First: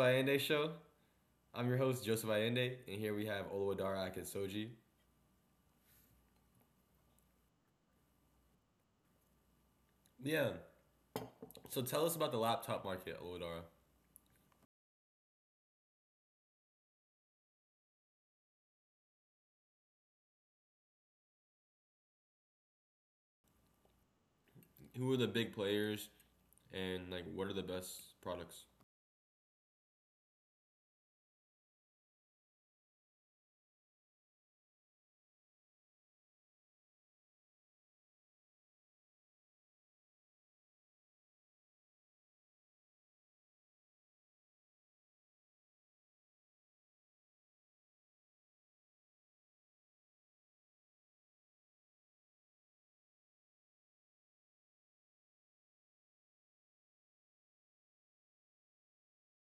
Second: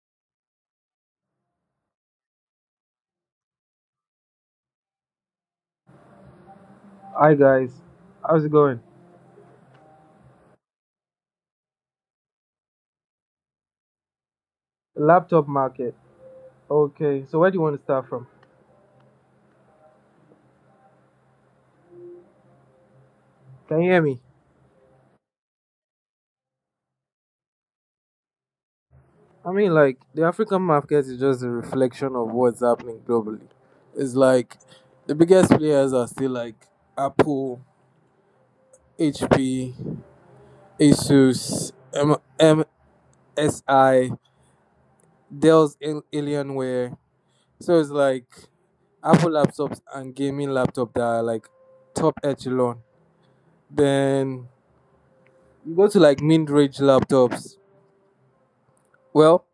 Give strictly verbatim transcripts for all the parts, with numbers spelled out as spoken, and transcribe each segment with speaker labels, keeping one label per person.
Speaker 1: Allende Show. I'm your host, Joseph Allende, and here we have Oluwadara Akinsoji.
Speaker 2: Hi guys, how's it going?
Speaker 1: Yeah. So tell us about the laptop market, Oluwadara.
Speaker 2: Laptop market. Okay, so where do you want to start from? Can you hear me?
Speaker 1: Who are the big players, and like, what are the best products?
Speaker 2: I mean, like, the African market is just a reflection of what's happening globally. It's like the biggest players are still like Apple, H P, Asus, M- MSI, Dell's Al- Alienware. So it's like Apple laptops and gaming laptop that are like top echelon. Then you go to like mid range laptops. Well,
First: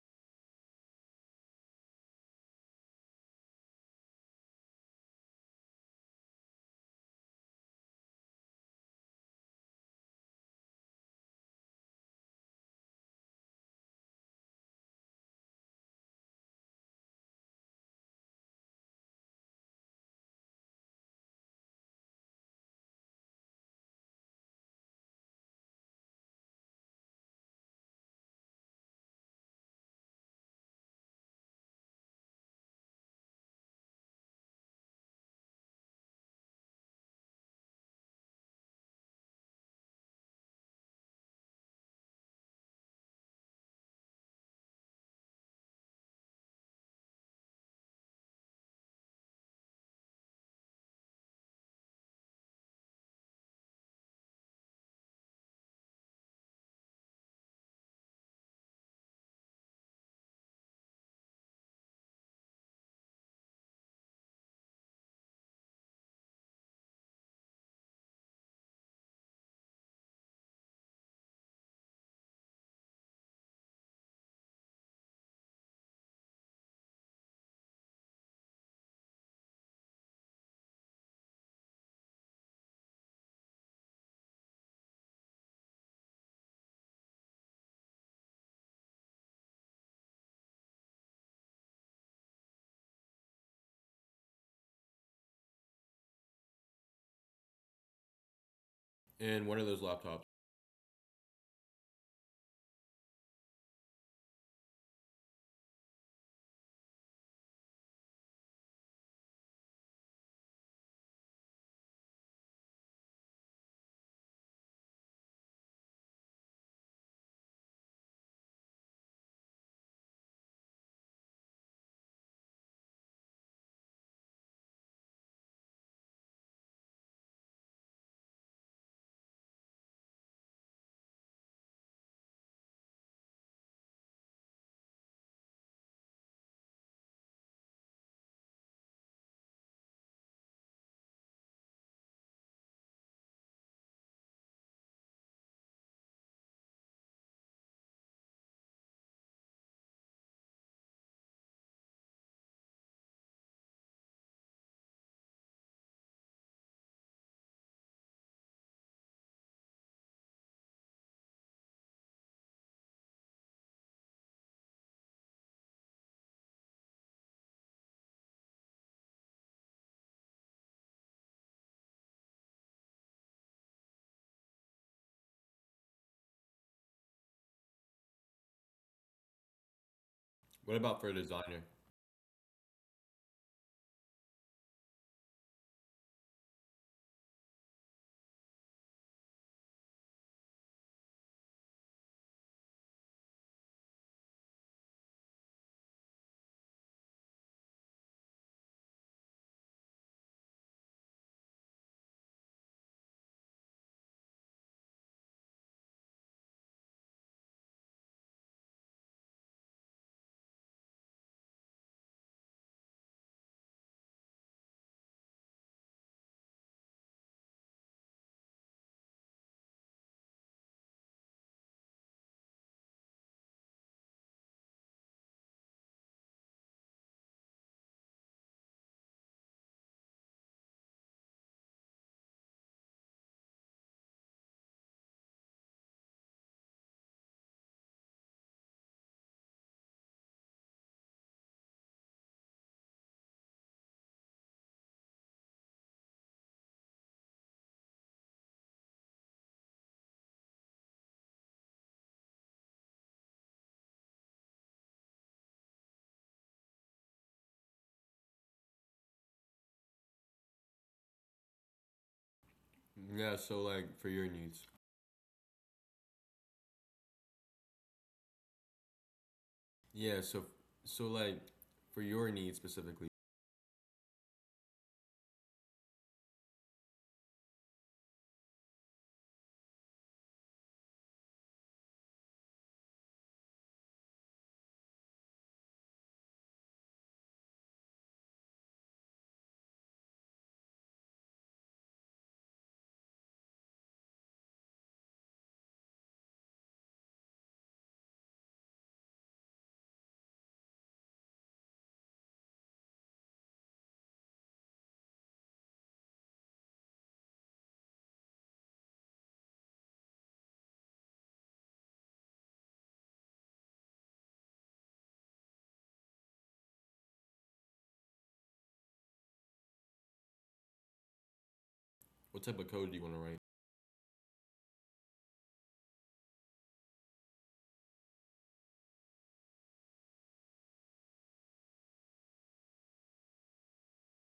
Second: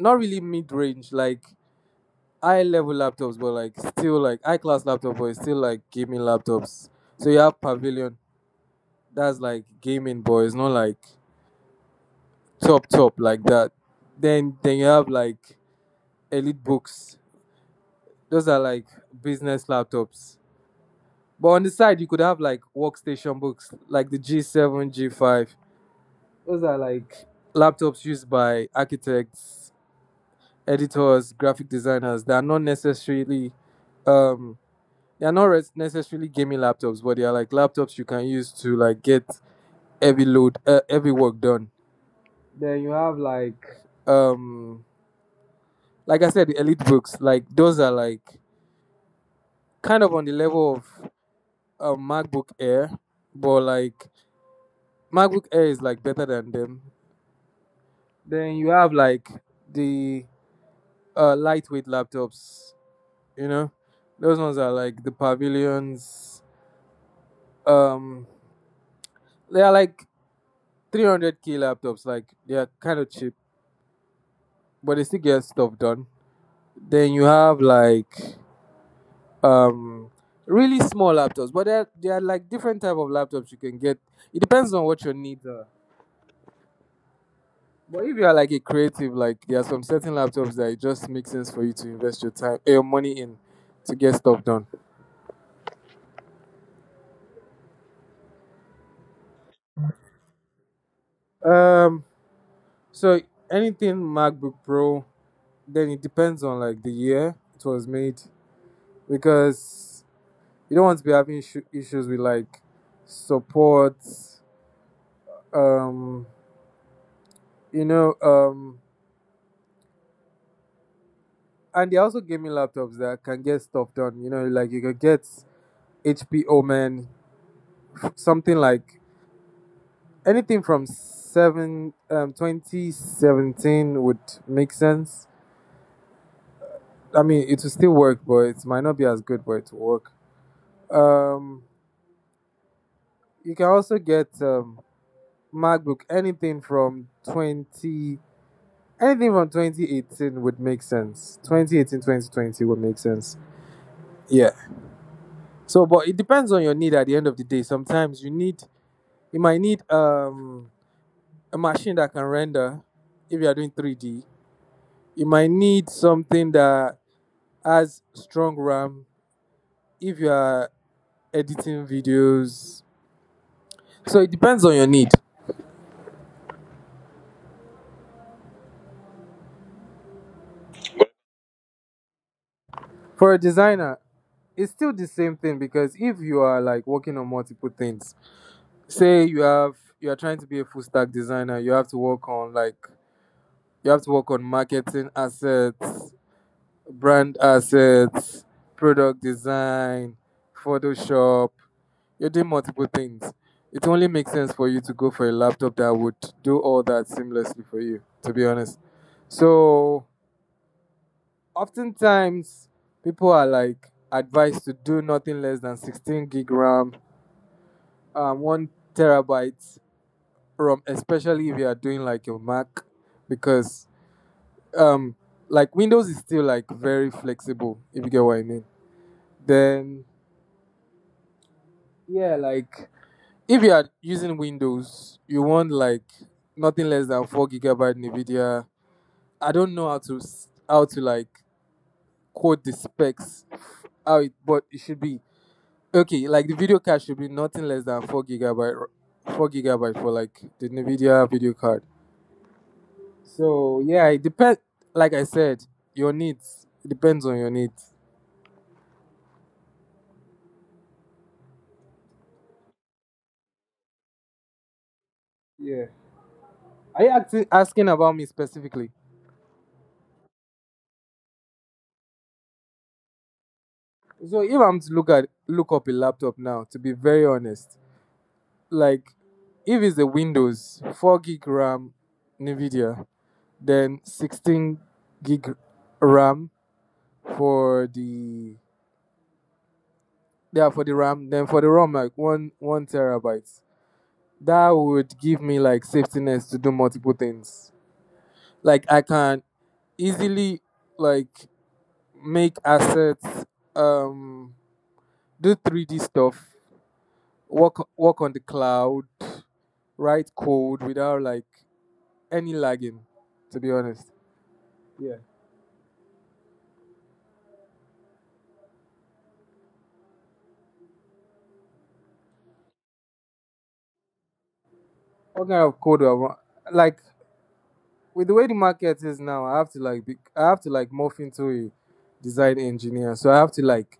Speaker 2: not really mid range, like high level laptops, but like still like high class laptop, but it's still like gaming laptops. So you have Pavilion, that's like gaming, but it's not like top top like that. Then then you have like Elite Books, those are like business laptops. But on the side, you could have like workstation books, like the G seven, G five. Those are like laptops used by architects, editors, graphic designers. They are not necessarily um they are not res- necessarily gaming laptops, but they are like laptops you can use to like get heavy load, uh, heavy work done. Then you have like, um, like I said, the Elite books. Like those are like kind of on the level of um, MacBook Air, but like MacBook Air is like better than them. Then you have like the uh, lightweight laptops. You know, those ones are like the Pavilions. Um, they are like three hundred k laptops. Like they are kind of cheap, but they still get stuff done. Then you have like um really small laptops, but there there are like different type of laptops you can get. It depends on what your needs are. But if you are like a creative, like there are some certain laptops that it just makes sense for you to invest your time, eh, your money in, to get stuff done.
Speaker 1: And what are those laptops?
Speaker 2: Um, so anything MacBook Pro, then it depends on like the year it was made because you don't want to be having issu- issues with like support, um, you know, um, and they also gave me laptops that can get stuff done. You know, like you could get H P Omen, something like anything from seven um, twenty seventeen would make sense. I mean, it will still work, but it might not be as good, but it will work. Um, you can also get um, MacBook anything from 20 anything from twenty eighteen would make sense. Twenty eighteen, twenty twenty would make sense. Yeah. So, but it depends on your need at the end of the day. Sometimes you need, you might need um, a machine that can render if you are doing three D. You might need something that has strong RAM if you are editing videos. So, it depends on your need.
Speaker 1: What about for a designer?
Speaker 2: For a designer, it's still the same thing because if you are like working on multiple things, say you have you are trying to be a full stack designer, you have to work on like you have to work on marketing assets, brand assets, product design, Photoshop. You're doing multiple things. It only makes sense for you to go for a laptop that would do all that seamlessly for you, to be honest. So, oftentimes, people are like advised to do nothing less than sixteen gig RAM, um, one terabyte ROM, especially if you are doing like a Mac, because um, like Windows is still like very flexible, if you get what I mean. Then, yeah, like if you are using Windows, you want like nothing less than four gigabyte NVIDIA. I don't know how to s- how to like quote the specs how it, but it should be okay. Like the video card should be nothing less than four gigabyte, r- four gigabyte for like the NVIDIA video card. So yeah, it depends. Like I said, your needs it depends on your needs.
Speaker 1: Yeah. So like, for your needs.
Speaker 2: Yeah. Are you acti- asking about me specifically?
Speaker 1: Yeah. So so like, for your needs specifically,
Speaker 2: So if I'm to look at look up a laptop now, to be very honest. Like if it's the Windows, four gig RAM NVIDIA, then sixteen gig RAM for the, yeah, for the RAM, then for the ROM like one one terabyte. That would give me like safetiness to do multiple things. Like I can easily like make assets, um, do three D stuff, work work on the cloud, write code without like any lagging. To be honest. Yeah.
Speaker 1: what type of code do you want to write?
Speaker 2: What kind of code do I want? Like with the way the market is now, I have to like be, I have to like morph into a design engineer. So I have to like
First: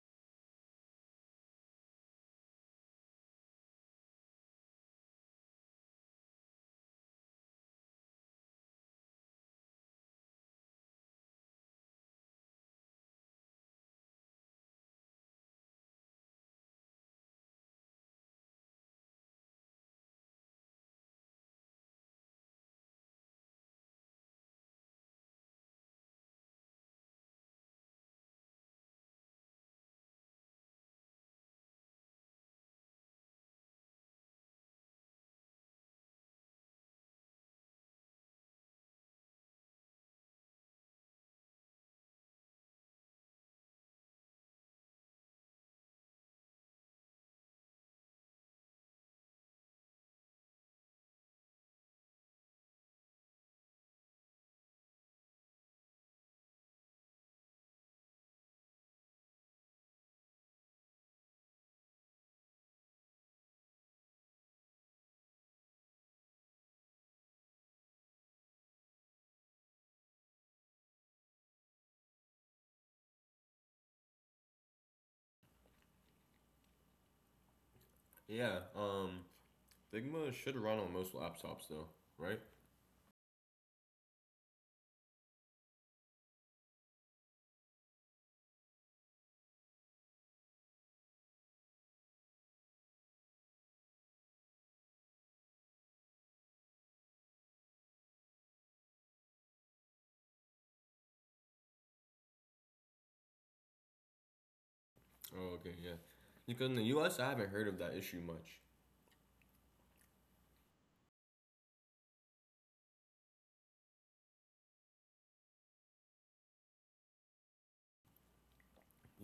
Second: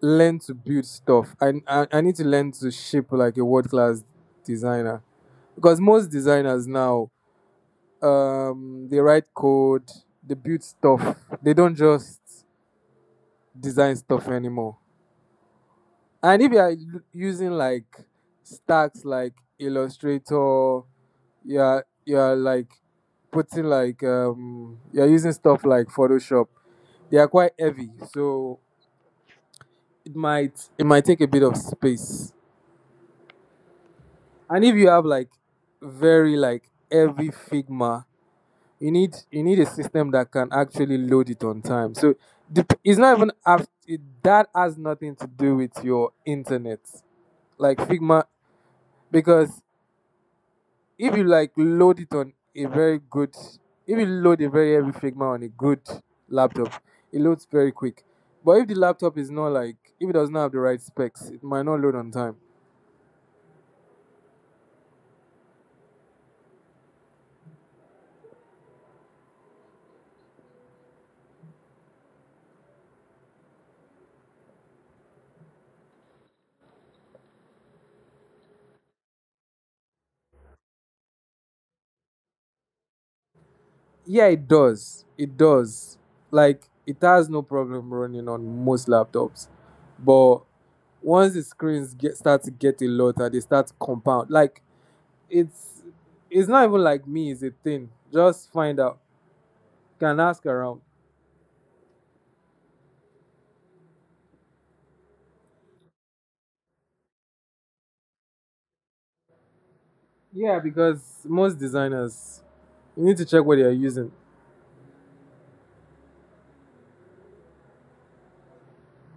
Speaker 2: learn to build stuff. I I, I need to learn to shape like a world class designer because most designers now um they write code, they build stuff. They don't just design stuff anymore. And if you are u- using like stacks like Illustrator, you're you're like putting like um you're using stuff like Photoshop. They are quite heavy, so it might it might take a bit of space. And if you have like very like heavy Figma, you need you need a system that can actually load it on time. So dep- it's not even af- it, that has nothing to do with your internet, like Figma, because if you like load it on a very good if you load a very heavy Figma on a good laptop, it loads very quick. But if the laptop is not like, if it does not have the right specs, it might not load on time.
Speaker 1: Yeah. Um, Figma should run on most laptops though, right?
Speaker 2: Yeah, it does it does, like it has no problem running on most laptops. But once the screens get start to get a lot, they start to compound. Like, it's it's not even like me, it's a thing, just find out, can ask around.
Speaker 1: Oh, okay. Yeah. Because in the U S, I haven't heard of that issue much.
Speaker 2: Yeah, because most designers you need to check what you're using.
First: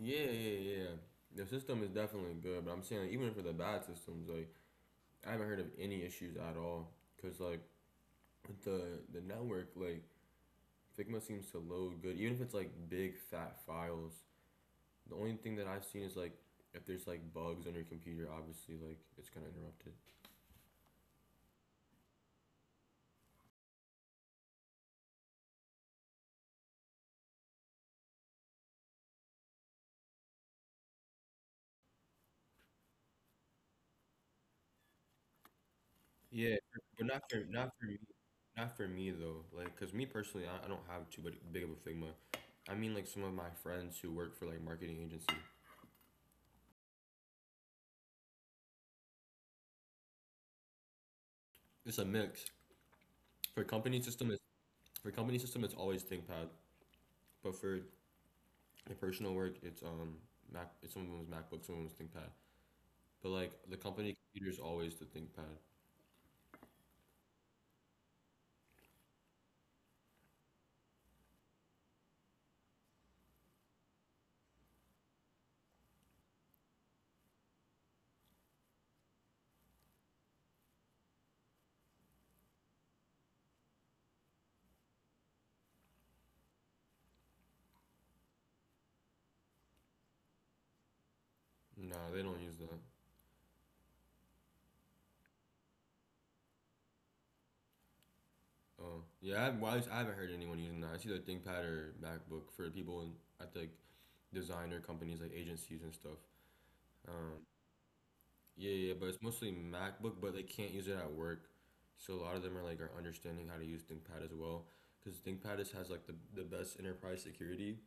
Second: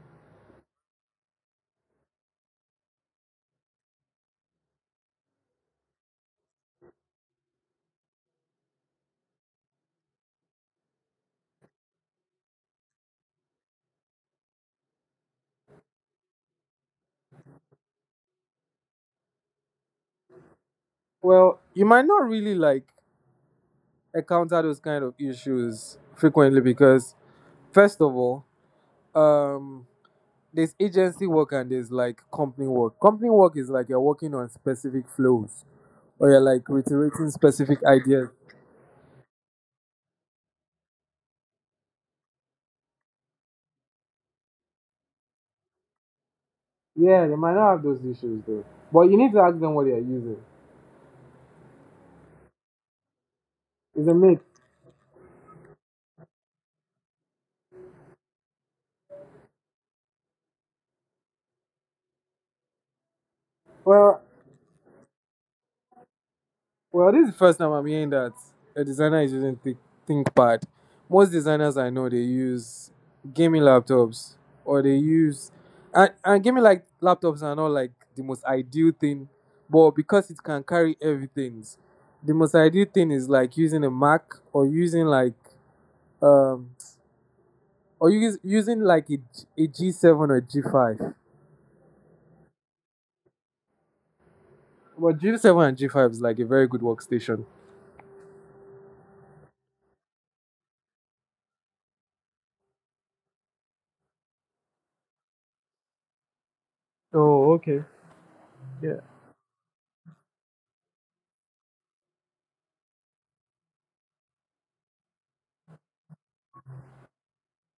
Speaker 1: Yeah, yeah, yeah. The system is definitely good, but I'm saying like, even for the bad systems, like I haven't heard of any issues at all. Cause like with the the network, like Figma seems to load good, even if it's like big fat files. The only thing that I've seen is like if there's like bugs on your computer, obviously like it's gonna interrupt it.
Speaker 2: Well, you might not really like encounter those kind of issues frequently because first of all, um there's agency work and there's like company work. Company work is like you're working on specific flows or you're
Speaker 1: Yeah,
Speaker 2: like
Speaker 1: but not
Speaker 2: reiterating
Speaker 1: for not
Speaker 2: specific
Speaker 1: for me,
Speaker 2: ideas.
Speaker 1: not for me though. Like, cause me personally, I, I don't have too big big of a Figma. I mean, like some of my friends who work for like marketing agency.
Speaker 2: Yeah, they might not have those issues though. But you need to ask them what they're using.
Speaker 1: It's a mix. For company
Speaker 2: It's a
Speaker 1: system,
Speaker 2: mix.
Speaker 1: for company system, it's always ThinkPad. But for the personal work, it's um Mac. It's someone's MacBook, someone's ThinkPad. But like the company
Speaker 2: Well,
Speaker 1: computer is always the ThinkPad.
Speaker 2: Well, this is the first time I'm hearing that a designer is using th- ThinkPad. Most designers I know they use gaming laptops or they use and, and gaming like laptops are not like the most ideal thing, but because it can carry everything, the most ideal thing is like using a Mac or using like um or use, using like a, G- a G seven or G five.
Speaker 1: No, they don't use that.
Speaker 2: Well, G seven and G five is like a very good workstation.
Speaker 1: Oh yeah, I haven't, well, I, I haven't heard anyone using that. It's either ThinkPad or MacBook for people in, at like designer companies, like agencies and stuff. Um,
Speaker 2: Oh, okay.
Speaker 1: Yeah, yeah, yeah, but
Speaker 2: Yeah.
Speaker 1: it's mostly MacBook, but they can't use it at work. So a lot of them are like are understanding how to use ThinkPad as well, because ThinkPad is, has like the, the best enterprise security,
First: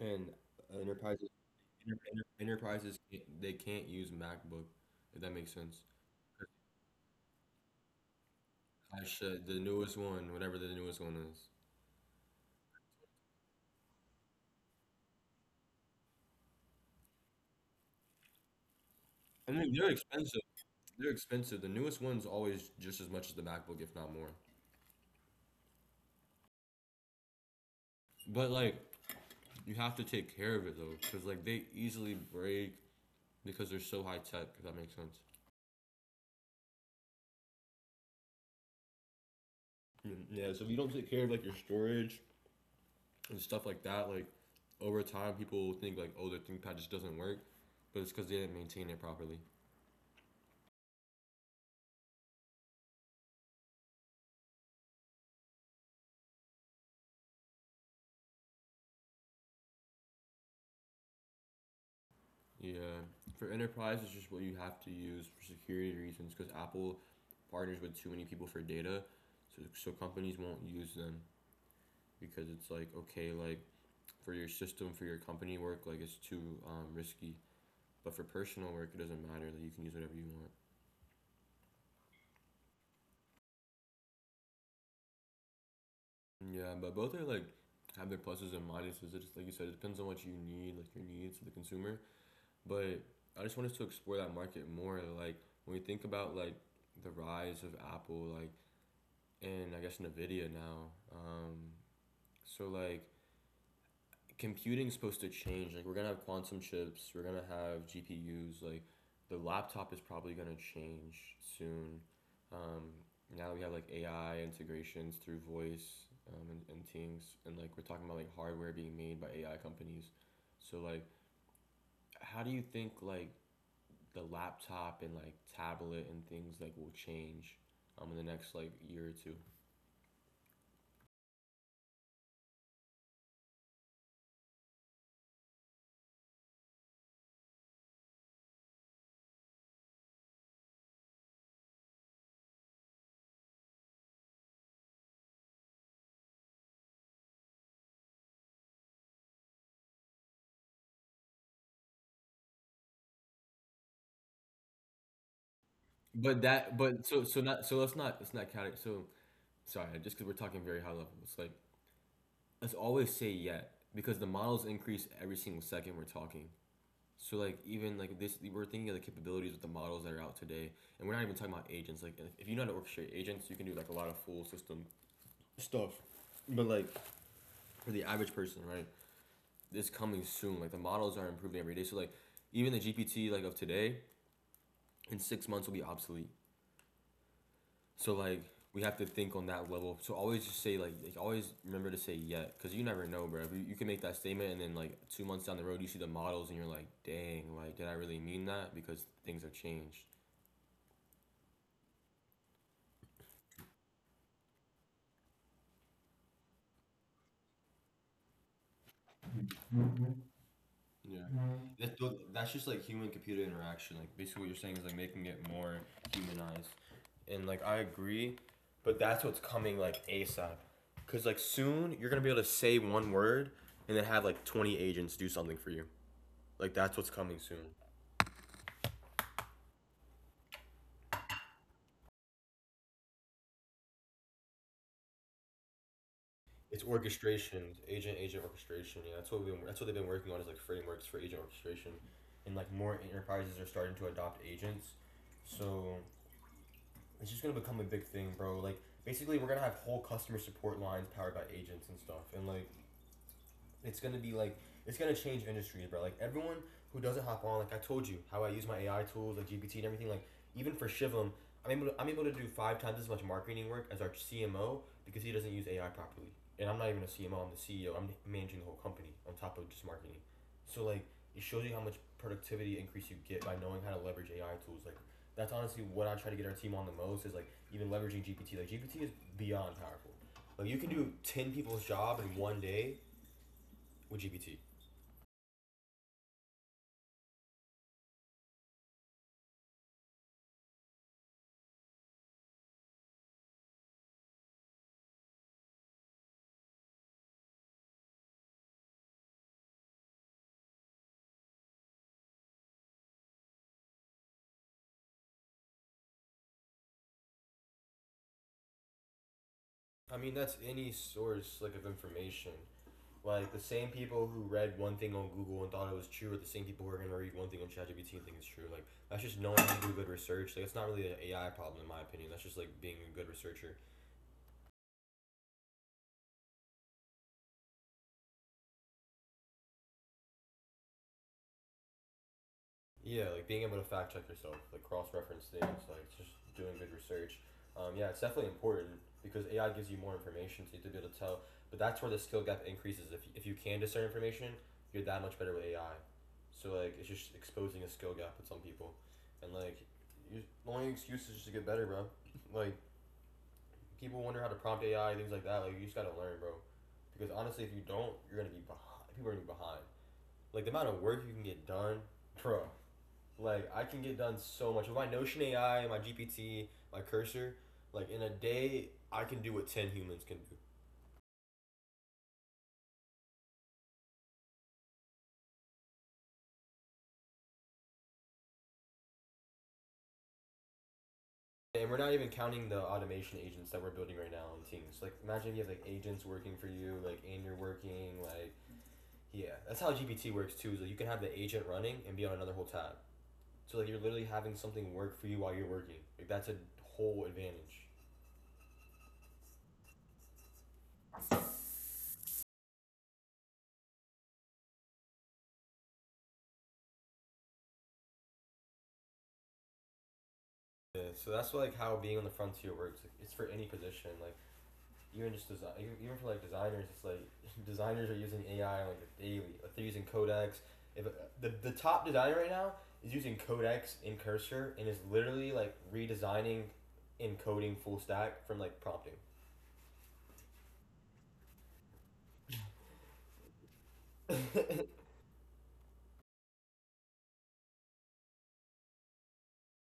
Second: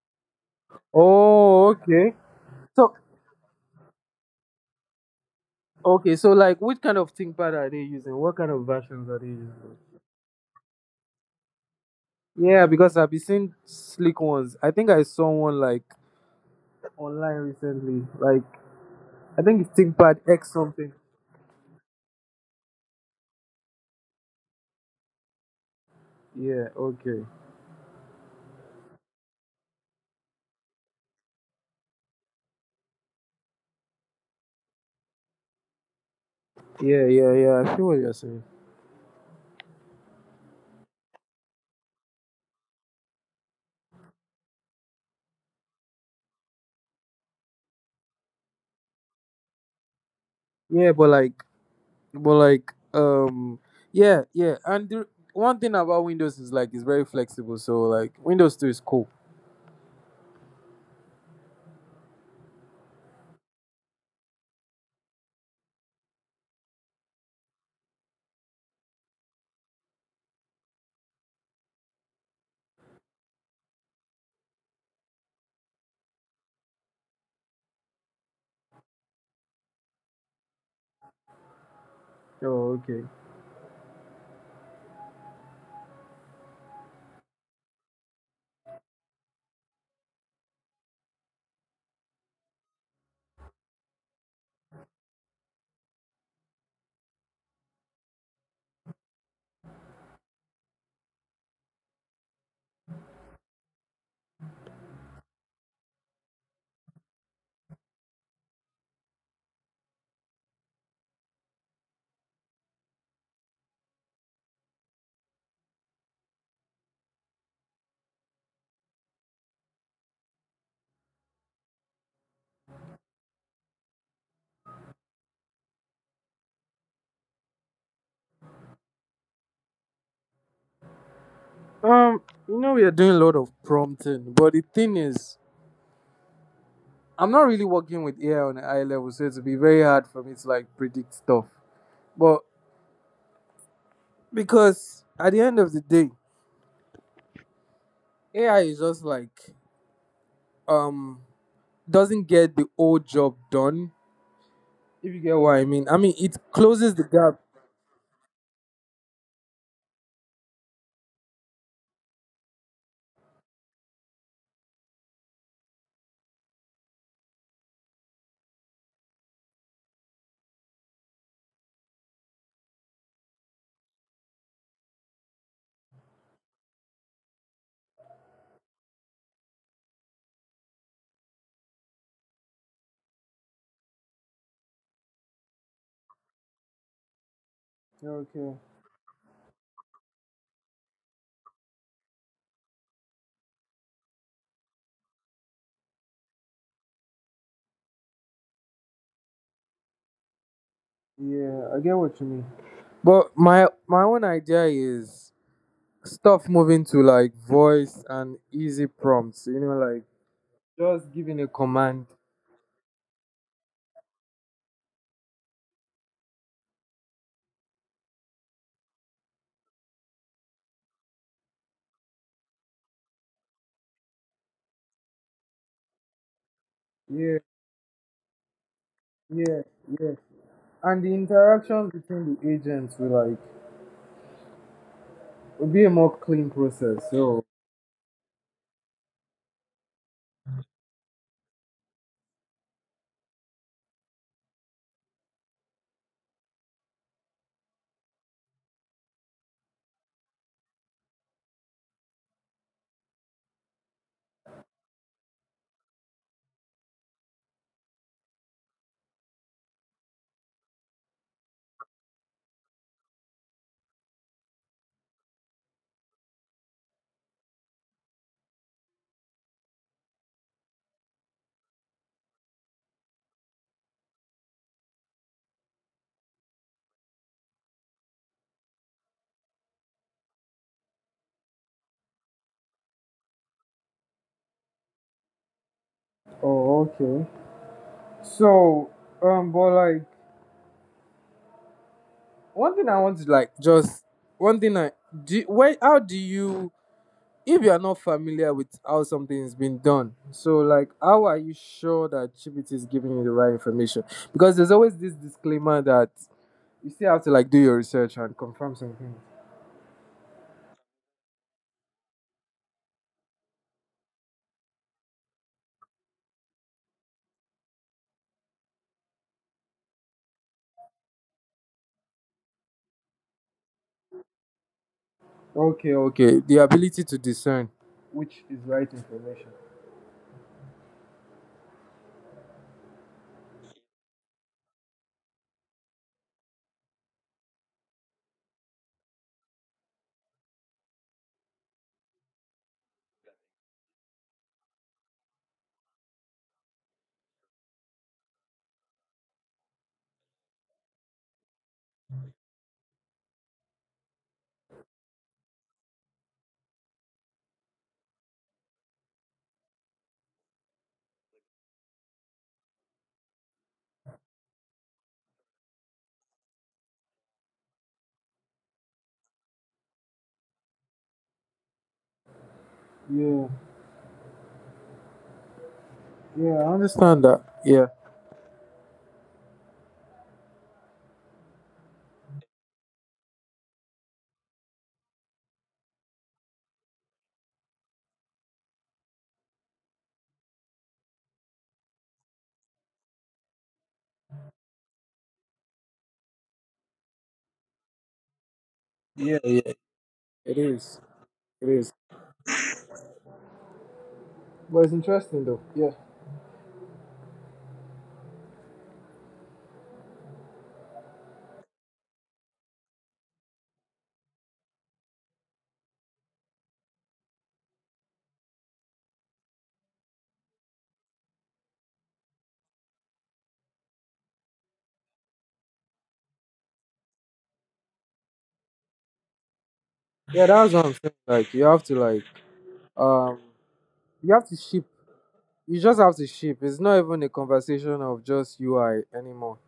Speaker 1: and enterprises
Speaker 2: Oh,
Speaker 1: enter,
Speaker 2: okay.
Speaker 1: enter-
Speaker 2: So,
Speaker 1: enterprises can't, they can't use MacBook, if that makes sense.
Speaker 2: okay, so
Speaker 1: 'Cause
Speaker 2: like, which kind of ThinkPad are they using? What kind of
Speaker 1: I
Speaker 2: versions are they
Speaker 1: should-
Speaker 2: using?
Speaker 1: the newest one, whatever the newest one is,
Speaker 2: Yeah, because I've been seeing slick ones. I think I saw one like online recently. Like, I
Speaker 1: I
Speaker 2: think
Speaker 1: mean,
Speaker 2: it's
Speaker 1: they're
Speaker 2: ThinkPad
Speaker 1: expensive.
Speaker 2: X something.
Speaker 1: They're expensive. The newest one's always just as much as the MacBook, if not more.
Speaker 2: Yeah. Okay.
Speaker 1: But like you have to take care of it though, because like they easily break because they're so high tech. If that makes sense.
Speaker 2: Yeah, yeah, yeah. I see what you're saying.
Speaker 1: Mm, Yeah, so if you don't take care of like your storage and stuff like that, like over time people think like, oh, their ThinkPad just doesn't work, but it's because they didn't maintain it properly.
Speaker 2: Yeah, but like, but like, um, yeah, yeah. And the, one thing about Windows is like it's very flexible. So like, Windows Two is cool.
Speaker 1: Yeah, for enterprise, it's just what you have to use for security reasons because Apple partners with too many people for data, so so companies won't use them because it's like okay, like for your system for your company work, like it's too um, risky. But for personal work, it doesn't matter. Like you can use whatever you want.
Speaker 2: Oh, okay.
Speaker 1: Yeah, but both are like have their pluses and minuses. It just like you said, it depends on what you need, like your needs, the consumer. But I just want us to explore that market more. Like when we think about like the rise of Apple, like and I guess Nvidia now. Um, so like computing's supposed to change. Like we're gonna have quantum chips, we're gonna have G P Us. Like the laptop is probably gonna change soon. Um, Now we have like A I integrations through voice um, and, and things, and like we're talking about like hardware being made by A I companies. So like, how do you think like the laptop and like tablet and things like will change um in the next like year or two?
Speaker 2: Um, you know we are doing a lot of prompting, but the thing is, I'm not really working with A I on a high level, so it'll be very hard for me to like predict stuff. But because at the end of the day, A I is just like um doesn't get the old job done. If you get what I mean. I mean
Speaker 1: But
Speaker 2: it
Speaker 1: that
Speaker 2: closes
Speaker 1: but
Speaker 2: the
Speaker 1: so so
Speaker 2: gap.
Speaker 1: not so Let's not it's not category so sorry just because we're talking very high level it's like, let's always say yet because the models increase every single second we're talking. So like even like this, we're thinking of the capabilities with the models that are out today, and we're not even talking about agents. Like if- you know how to orchestrate agents, you can do like a lot of full system stuff. But like for the average person, right? It's coming soon. Like the models are improving every day. So like even the G P T like of today in six months will be obsolete. So like
Speaker 2: Okay.
Speaker 1: we have to think on that level. So always just say like, like always remember to say yet, because you never know, bro. You, you can make that statement, and then like two months down the road, you see the models, and you're like, dang, like did I really mean that? Because things have changed.
Speaker 2: Yeah, I get what you mean. But my my own idea is stuff moving to like voice and easy prompts, you know, like
Speaker 1: Yeah,
Speaker 2: just giving a
Speaker 1: that's
Speaker 2: command.
Speaker 1: that's just like human computer interaction. Like basically, what you're saying is like making it more humanized, and like I agree, but that's what's coming like A S A P, because like soon you're gonna be able to say one word, and then have like twenty agents do something for you. Like that's what's coming
Speaker 2: Yeah,
Speaker 1: soon.
Speaker 2: yeah, yeah. And the interactions between the agents will like will be a more clean
Speaker 1: It's
Speaker 2: process. So,
Speaker 1: orchestration, agent agent orchestration. Yeah, that's what we've been, that's what they've been working on is like frameworks for agent orchestration, and like more enterprises are starting to adopt agents. So it's just gonna become a big thing, bro. Like basically, we're gonna have whole customer support lines powered by agents and stuff, and like it's gonna be like it's gonna change industries, bro. Like everyone who doesn't hop on, like I told you, how I use my A I tools, like G P T and everything. Like even for Shivam, I'm able to, I'm able to do five times as much marketing work as our C M O because he doesn't use A I properly. And I'm not even a C M O. I'm the C E O. I'm managing the whole company on top of just marketing. So like it shows you how much productivity increase you get by knowing how to leverage A I tools. Like that's honestly what I try to get our team on the most is like even leveraging G P T. Like G P T is beyond powerful. Like you can do ten people's job in one day with G P T.
Speaker 2: oh, okay. So, um, but like one thing I want to like just, one thing I do. Where how do you, if you are not familiar with how something is being done? So, like, how are you sure that G P T is giving you the right information? Because there's always this disclaimer that you still have to like do your research and confirm something.
Speaker 1: I mean, that's any source like of information. Like the same people who read one thing on Google and thought it was true, are the same people who are gonna read one thing on ChatGPT and think it's true. Like that's just knowing how to do good research. Like it's not really an A I problem in my opinion. That's just like being a good researcher.
Speaker 2: Okay, okay. The ability to discern which is right information.
Speaker 1: Yeah, like being able to fact check yourself, like cross reference things, like just doing good research. Um, yeah, it's definitely important because A I gives you more information, so you have to be able to tell. But that's where the skill gap increases. If, if you can discern information, you're that much better with A I. So like it's just exposing a skill gap with some people, and like you, the only excuse is just to get better, bro. Like people wonder how to prompt A I things like that. Like you just gotta learn, bro. Because honestly, if you don't, you're gonna be behind. People are gonna be behind. Like the amount of work you can get done, bro. Like I can get done so much with my Notion A I, my G P T, my cursor. Like in a day, I can do what ten humans can do.
Speaker 2: Yeah. Yeah, I understand that. Yeah.
Speaker 1: And we're not even counting the automation agents that we're building right now in teams. Like imagine if you have like agents working for you, like and you're working, like yeah, that's how G P T works too. Is like you can have the agent running and be on another whole tab. So like you're literally having something work for you while you're working. Like that's a whole advantage.
Speaker 2: Yeah, yeah. It is. It is. But it's interesting though. Yeah.
Speaker 1: Yeah, so that's like how being on the frontier works. Like, it's for any position. Like even just design, even for like designers, it's like designers are using A I like daily. Like they're using Codex. If uh, The the top designer right now is using Codex in Cursor and is literally like redesigning and coding full stack from like prompting.
Speaker 2: Yeah, that's what I'm saying. Like you have to like um you have to ship. You just have to ship. It's not even a conversation of just U I anymore.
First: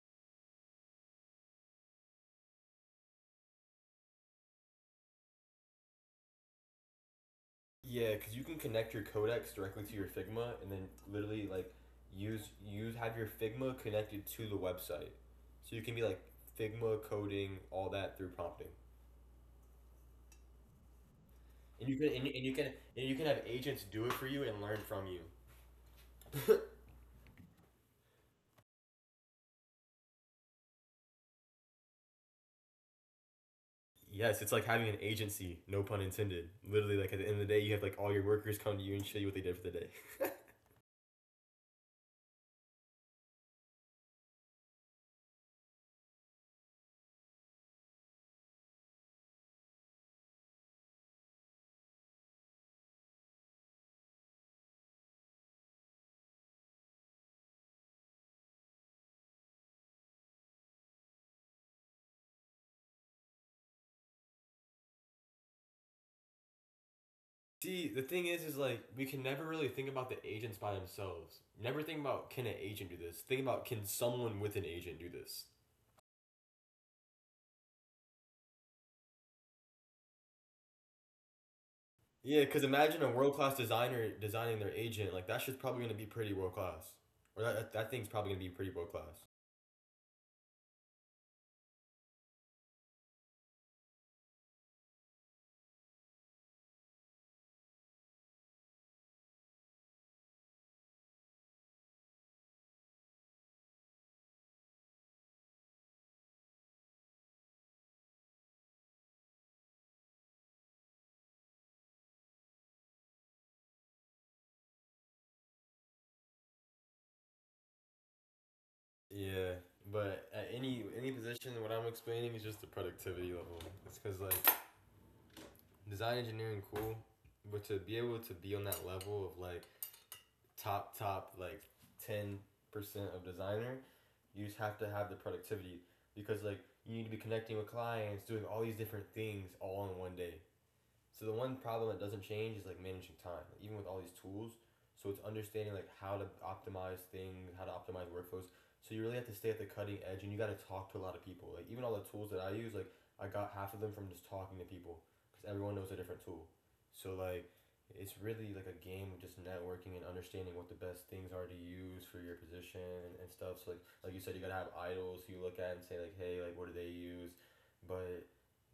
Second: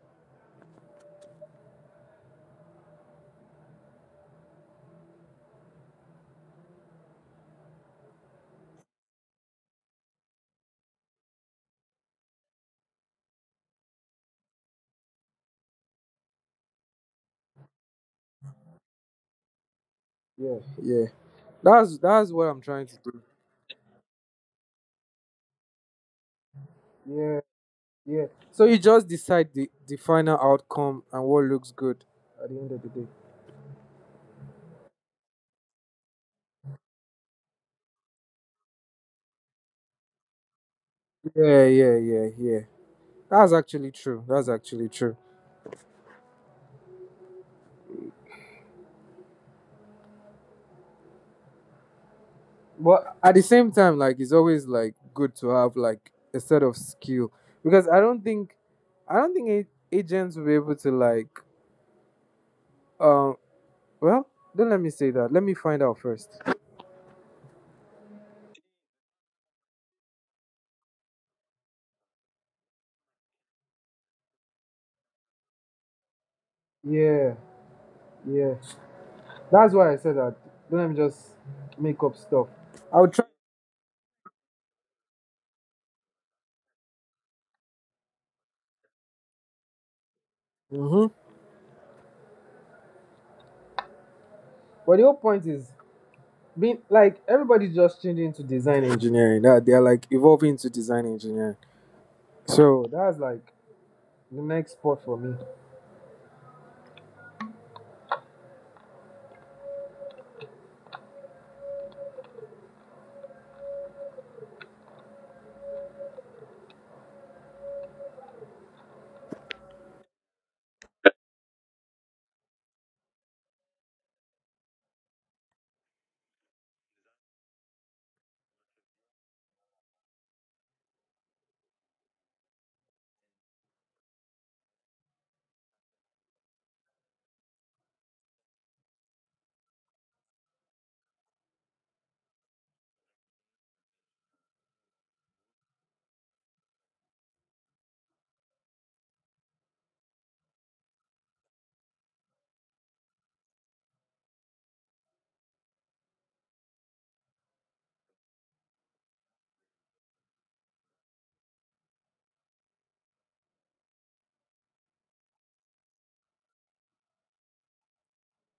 Speaker 1: Yeah, because you can connect your codex directly to your Figma, and then literally like use use have your Figma connected to the website, so you can be like Figma coding all that through prompting,
Speaker 2: Yeah. Yeah.
Speaker 1: and you
Speaker 2: That's
Speaker 1: can and,
Speaker 2: that's
Speaker 1: and
Speaker 2: what
Speaker 1: you
Speaker 2: I'm
Speaker 1: can
Speaker 2: trying to
Speaker 1: and you
Speaker 2: do.
Speaker 1: can have agents do it for you and learn from you.
Speaker 2: Yeah. Yeah. So you just decide the, the final outcome and what looks good at the end of the day.
Speaker 1: Yes, it's like having an agency, no pun intended. Literally, like at the end of the day, you have like all your workers come to you and show you what they did for the day.
Speaker 2: Yeah, yeah, yeah, yeah. That's actually true. That's actually true. But at the same time, like it's always like good to have like a set of skill because I don't think I don't think a- agents will be able to like um well, don't let me say that, let me find out first.
Speaker 1: See, the thing is, is like we can never really think about the agents by themselves. Never think about can an agent do this. Think about can someone with an agent do this.
Speaker 2: Yeah, yeah, that's why I said that. Don't let me just make up
Speaker 1: Yeah,
Speaker 2: stuff.
Speaker 1: because imagine a
Speaker 2: I'll try.
Speaker 1: world class designer designing their agent. Like that shit's probably gonna be pretty world class, or that, that that thing's probably gonna be pretty world class.
Speaker 2: Mm-hmm. But the whole point is being like everybody's just changing to design engineering. That they are like evolving to design engineering. So that's like the next spot for me.
Speaker 1: Yeah, but at any any position, what I'm explaining is just the productivity level. It's because like design engineering cool, but to be able to be on that level of like top top like ten percent of designer. You just have to have the productivity because like you need to be connecting with clients, doing all these different things all in one day. So the one problem that doesn't change is like managing time, like, even with all these tools. So it's understanding like how to optimize things, how to optimize workflows. So you really have to stay at the cutting edge, and you got to talk to a lot of people. Like even all the tools that I use, like I got half of them from just talking to people, because everyone knows a different tool. So like, it's really like a game of just networking and understanding what the best things are to use for your position and, and stuff. So like like you said, you gotta have idols who you look at and say like, hey, like what do they use? But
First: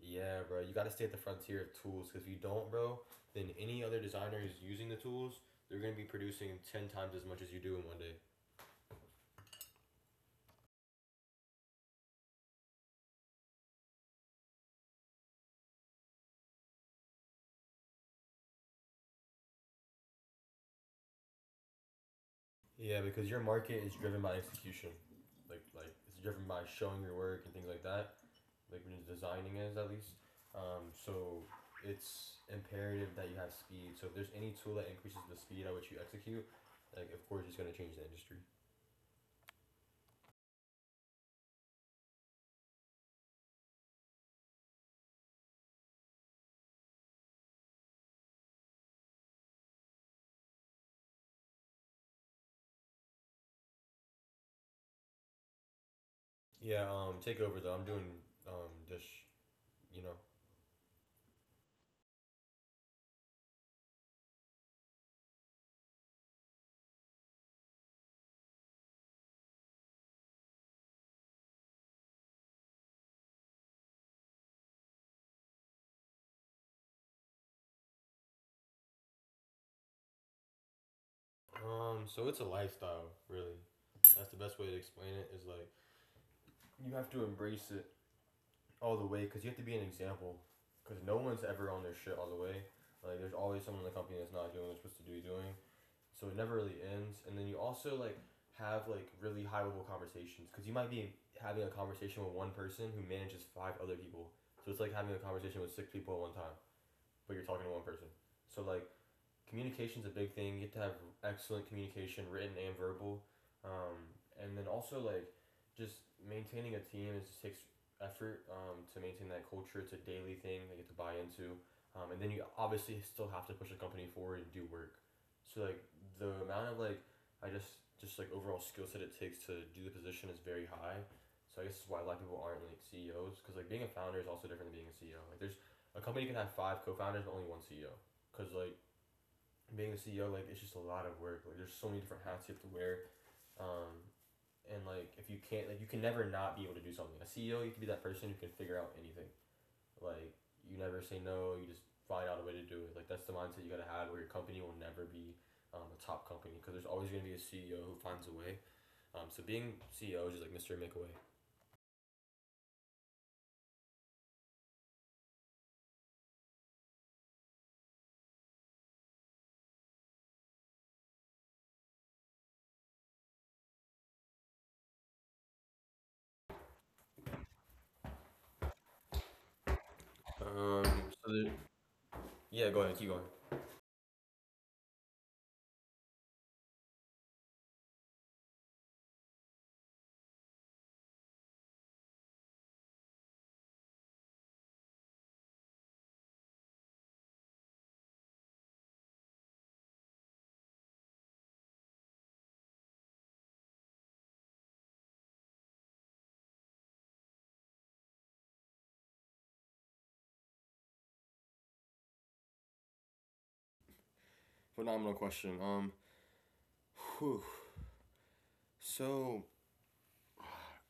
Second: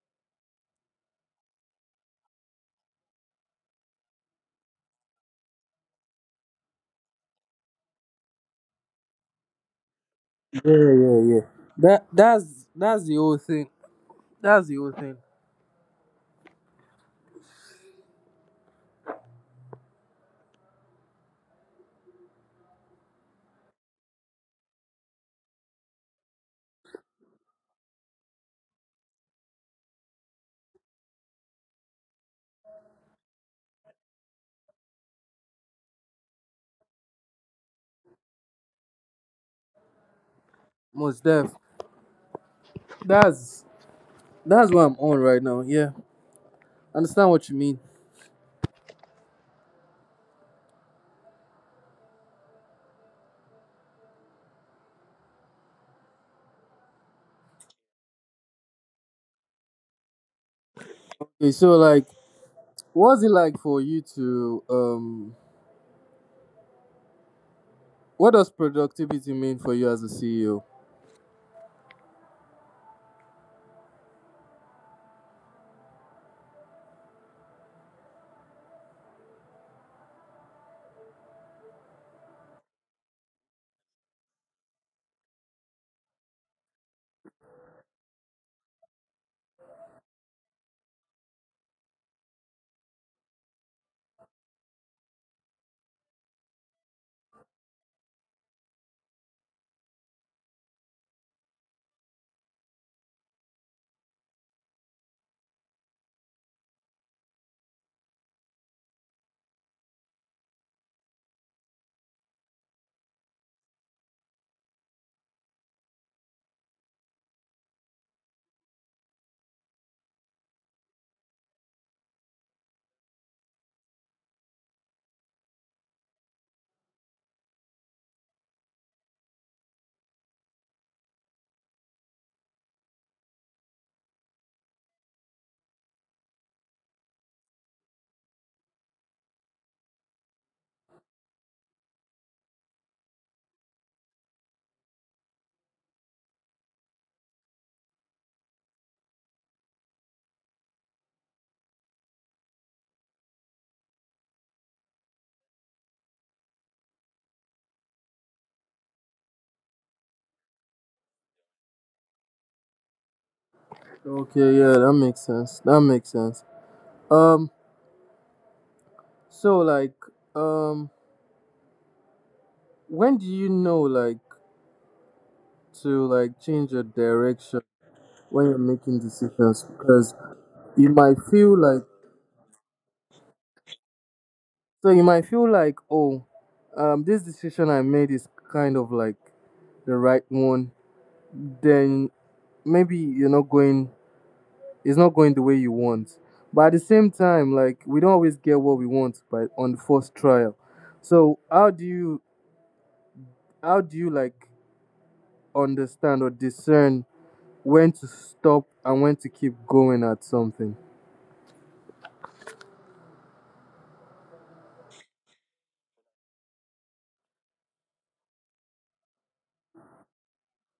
Speaker 1: yeah, bro. You gotta stay at the frontier of tools because if you don't, bro, then any other designer who's using the tools, they're gonna be producing ten times as much as you do in one day.
Speaker 2: Yeah, yeah, yeah. That that's that's the whole thing. That's the whole thing.
Speaker 1: Yeah, because your market is driven by execution, like like it's driven by showing your work and things like that. Like when you're designing is at least, um, so it's imperative that you have speed. So if there's any tool that increases the speed at which you execute, like of course it's gonna change the industry.
Speaker 2: Most def. That's that's what I'm on right now. Yeah, understand what you mean.
Speaker 1: Yeah, um, take over though. I'm doing, um just, you know
Speaker 2: Okay, so like, what's it like for you to um? What does productivity mean for you as a C E O?
Speaker 1: Um, so it's a lifestyle, really. That's the best way to explain it. Is like you have to embrace it all the way because you have to be an example. Because no one's ever on their shit all the way. Like there's always someone in the company that's not doing what they're supposed to be doing. So it never really ends. And then you also like have like really high level conversations because you might be having a conversation with one person who manages five other people. So it's like having a conversation with six people at one time, but you're talking to one person. So like communication's a big thing. You have to have excellent communication, written and verbal. Um, and then also like just maintaining a team is just takes effort, um, to maintain that culture. It's a daily thing they get to buy into. Um, and then you obviously still have to push the company forward and do work. So like the amount of like I just just like overall skill set it takes to do the position is very high. So I guess that's why a lot of people aren't like C E Os because like being a founder is also different than being a C E O. Like there's a company can have five co-founders but only one C E O because like being a C E O, like it's just a lot of work. Like there's so many different hats you have to wear. Um, and like if you can't, like you can never not be able to do something. A C E O, you can be that person who can figure out anything. Like you never say no. You just find out a way to do it. Like that's the mindset you gotta have, where your company will never be. Um, a top company because there's always going to be a C E O who finds a way. Um, so being C E O is just like Mister Make a
Speaker 2: Okay, yeah, that makes sense. That makes sense. Um, so like, um, when do you know like to like change your direction when you're making decisions? Because
Speaker 1: Way. Um,
Speaker 2: you might
Speaker 1: so there-
Speaker 2: feel like
Speaker 1: yeah, go ahead, keep going.
Speaker 2: So you might feel like, oh, um, this decision I made is kind of like the right one. Then maybe you're not going, it's not going the way you want. But at the same time, like we don't always get what we want, by on the first trial. So how do you, how do you like understand or discern when to stop and when to keep going at something?
Speaker 1: Phenomenal question. Um, whew. So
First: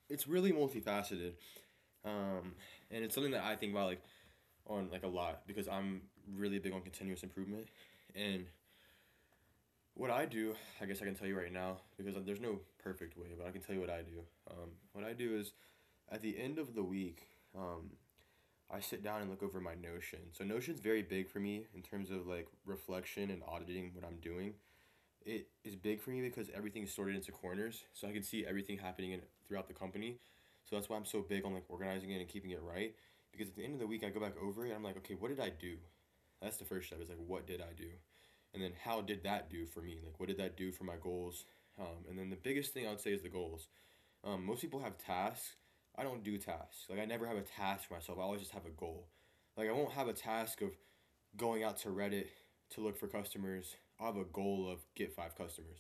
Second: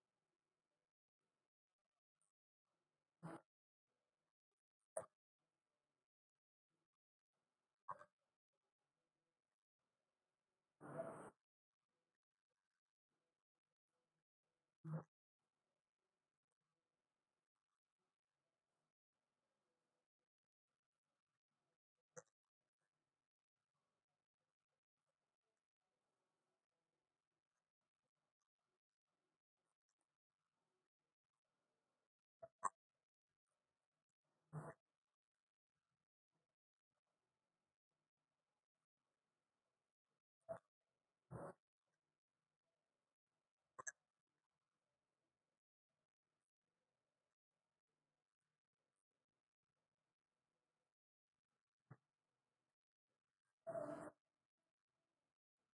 Speaker 1: it's really multifaceted. um, and it's something that I think about like on like a lot because I'm really big on continuous improvement, and what I do, I guess I can tell you right now because like, there's no perfect way, but I can tell you what I do. Um, what I do is at the end of the week, um, I sit down and look over my Notion. So Notion's very big for me in terms of like reflection and auditing what I'm doing. It is big for me because everything is sorted into corners, so I can see everything happening in, throughout the company. So that's why I'm so big on like organizing it and keeping it right. Because at the end of the week, I go back over it. And I'm like, okay, what did I do? That's the first step. Is like, what did I do? And then how did that do for me? Like, what did that do for my goals? Um, and then the biggest thing I would say is the goals. Um, most people have tasks. I don't do tasks. Like I never have a task for myself. I always just have a goal. Like I won't have a task of going out to Reddit to look for customers. I'll have a goal of get five customers.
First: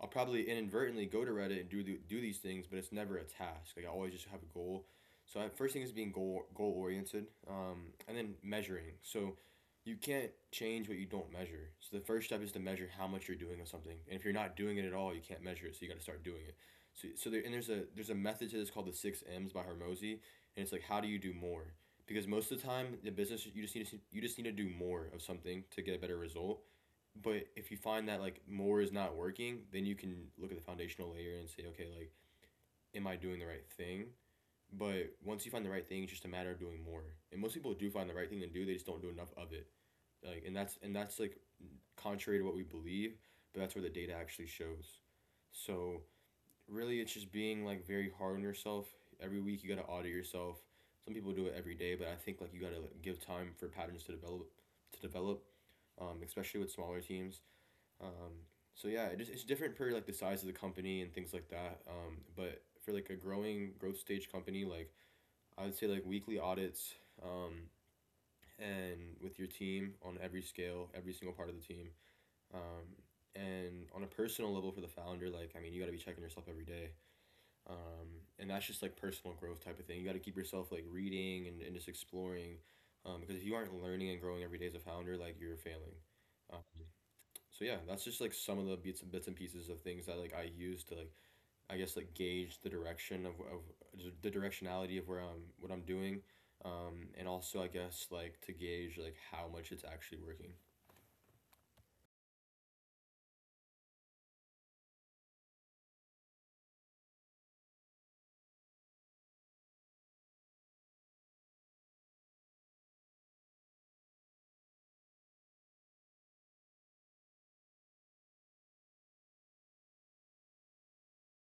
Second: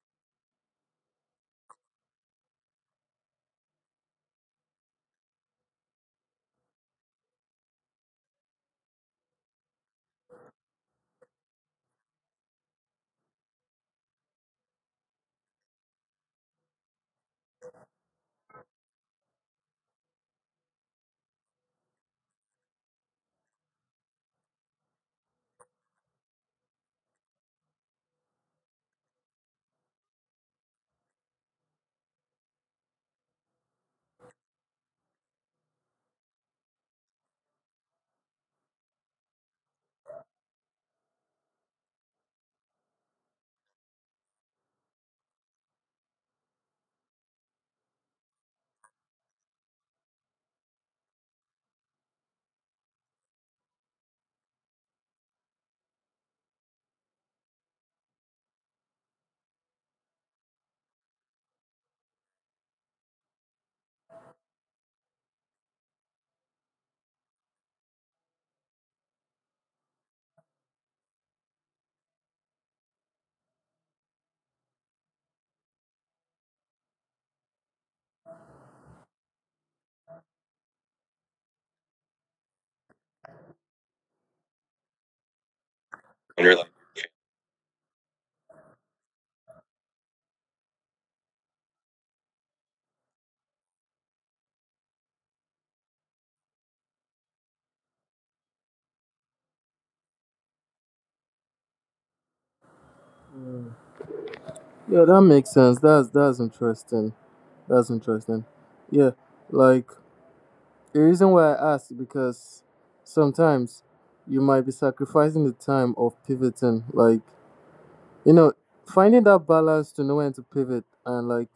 Speaker 1: I'll probably inadvertently go to Reddit and do do these things, but it's never a task. Like I always just have a goal. So I, first thing is being goal goal oriented, um, and then measuring. So you can't change what you don't measure. So the first step is to measure how much you're doing of something, and if you're not doing it at all, you can't measure it. So you got to start doing it. So so there and there's a there's a method to this called the six M's by Hermosi, and it's like how do you do more? Because most of the time, the business you just need to you just need to do more of something to get a better result, but if you find that like more is not working, then you can look at the foundational layer and say, okay, like, am I doing the right thing? But once you find the right thing, it's just a matter of doing more. And most people do find the right thing to do; they just don't do enough of it. Like, and that's and that's like contrary to what we believe, but that's where the data actually shows. So really, it's just being like very hard on yourself. Every week, you gotta audit yourself. Some people do it every day, but I think like you gotta like, give time for patterns to develop, to develop, um, especially with smaller teams. Um, so yeah, it just it's different per like the size of the company and things like that. Um, but for like a growing growth stage company, like I would say like weekly audits, um, and with your team on every scale, every single part of the team. Um, and on a personal level for the founder, like I mean, you got to be checking yourself every day. Um, and that's just like personal growth type of thing. You got to keep yourself like reading and, and just exploring. Um, because if you aren't learning and growing every day as a founder, like you're failing. Um, so yeah, that's just like some of the bits and bits and pieces of things that like i use to like i guess like gauge the direction of, of the directionality of where I'm what i'm doing, um and also i guess like to gauge like how much it's actually working.
Speaker 2: Yeah, that makes sense. That's that's interesting. That's interesting. Yeah, like the reason why I ask is because sometimes you might be sacrificing the time of pivoting. Like, you know, finding that balance to know when to pivot and like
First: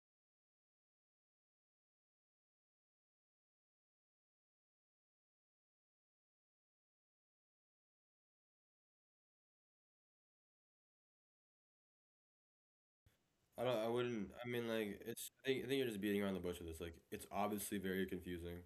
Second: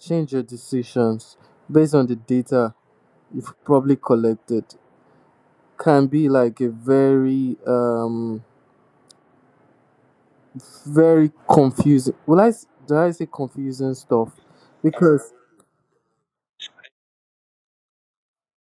Speaker 2: change your decisions based on the data you've probably collected can be like a very, um, very confusing. Will I, s- do I say
Speaker 1: I don't I
Speaker 2: confusing
Speaker 1: wouldn't
Speaker 2: stuff?
Speaker 1: i mean, like, it's
Speaker 2: Because,
Speaker 1: i think, I think you're just beating around the bush with this, like it's obviously very confusing,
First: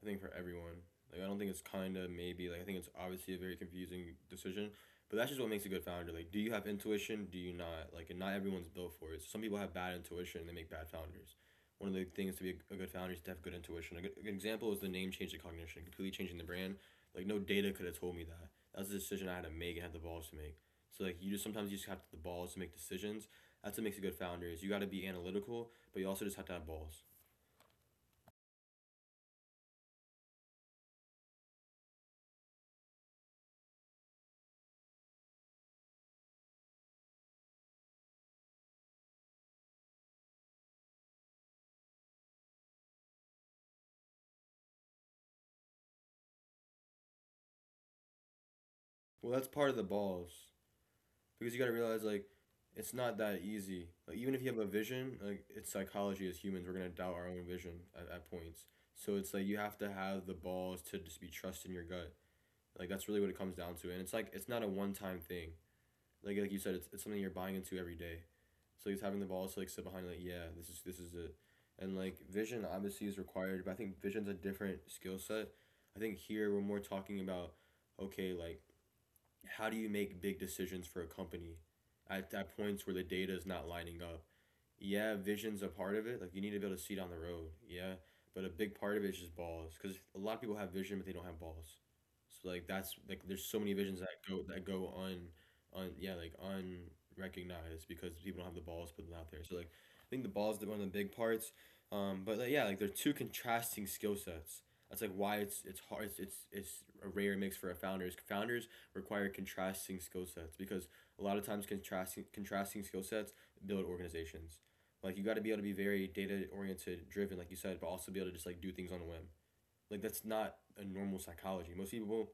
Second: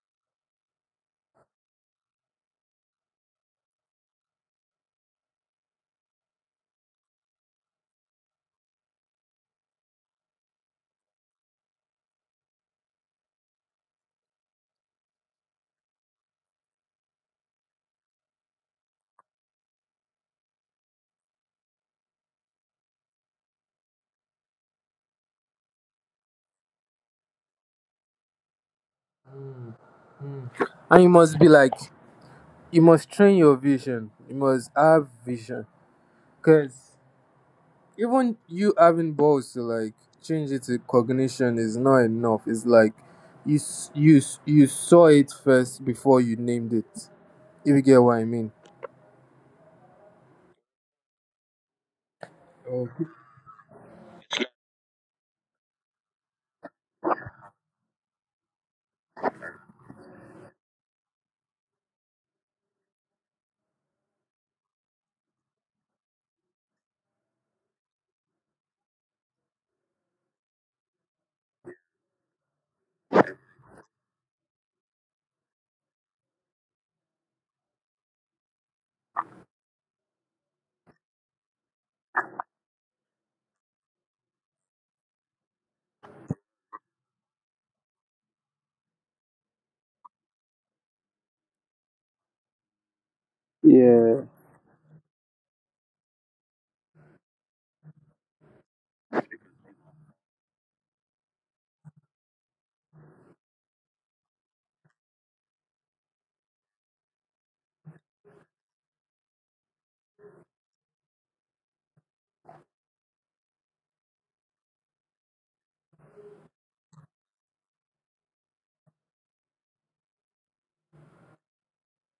Speaker 1: I think, for everyone. Like I don't think it's kinda maybe like I think it's obviously a very confusing decision, but that's just what makes a good founder. Like, do you have intuition? Do you not? Like, and not everyone's built for it. So some people have bad intuition and they make bad founders. One of the things to be a, good founder is to have good intuition. A good, a example is the name change to cognition, completely changing the brand. Like no data could have told me that. That was a decision I had to make and had the balls to make. So like you just sometimes you just have the balls to make decisions. That's what makes a good founder is you got to be analytical, but you also just have to have balls.
Speaker 2: and you must be like, you must train your vision, you must have vision. Because, even you having balls to like change it to Cognition is not enough. It's like you s- you s- you saw it first before you named it. If you get what I mean.
Speaker 1: Well, that's part of the balls, because you got to realize like
Speaker 2: Oh,
Speaker 1: it's not that easy. Like, even if you have a vision, like it's psychology as humans, we're gonna doubt our own vision at, at points. So it's like you have to have the balls to just be trust in your gut. Like that's really what it comes down to, and it's like it's not a one time thing. Like like you said, it's, it's something you're buying into every day. So it's having the balls to like sit behind like yeah, this is this is it, and like vision obviously is required, but I think vision's a different skill set. I think here we're more talking about, okay, like how do you make big decisions for a company at, at points where the data is not lining up? Yeah, vision's a part of it. Like you need to be able to see down the road. Yeah, but a big part of it is just balls because a lot of people have vision but they don't have balls. So like that's like there's so many visions that go
Speaker 2: yeah.
Speaker 1: that go un, un yeah like unrecognized because people don't have the balls put them out there. So like I think the balls is one of the big parts. Um, but like, yeah, like they're two contrasting skill sets. That's like why it's it's hard. It's it's, it's a rare mix for a founder. Is founders require contrasting skill sets because a lot of times contrasting contrasting skill sets build organizations. Like you got to be able to be very data oriented, driven, like you said, but also be able to just like do things on a whim. Like that's not a normal psychology. Most people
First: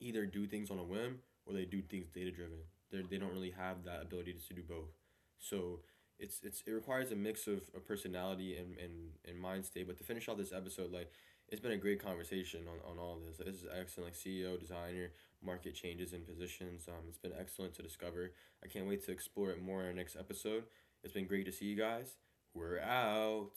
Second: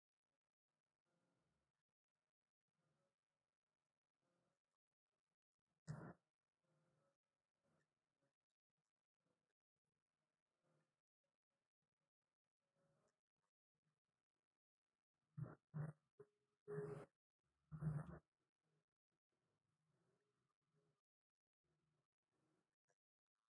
Speaker 1: either do things on a whim or they do things data driven. They they don't really have that ability to do both. So it's it's it requires a mix of, a personality and, and and mind state. But to finish off this episode, like it's been a great conversation on, on all of this. This is excellent, like C E O, designer, market changes and positions. Um, it's been excellent to discover. I can't wait to explore it more in our next episode. It's been great to see you guys. We're out.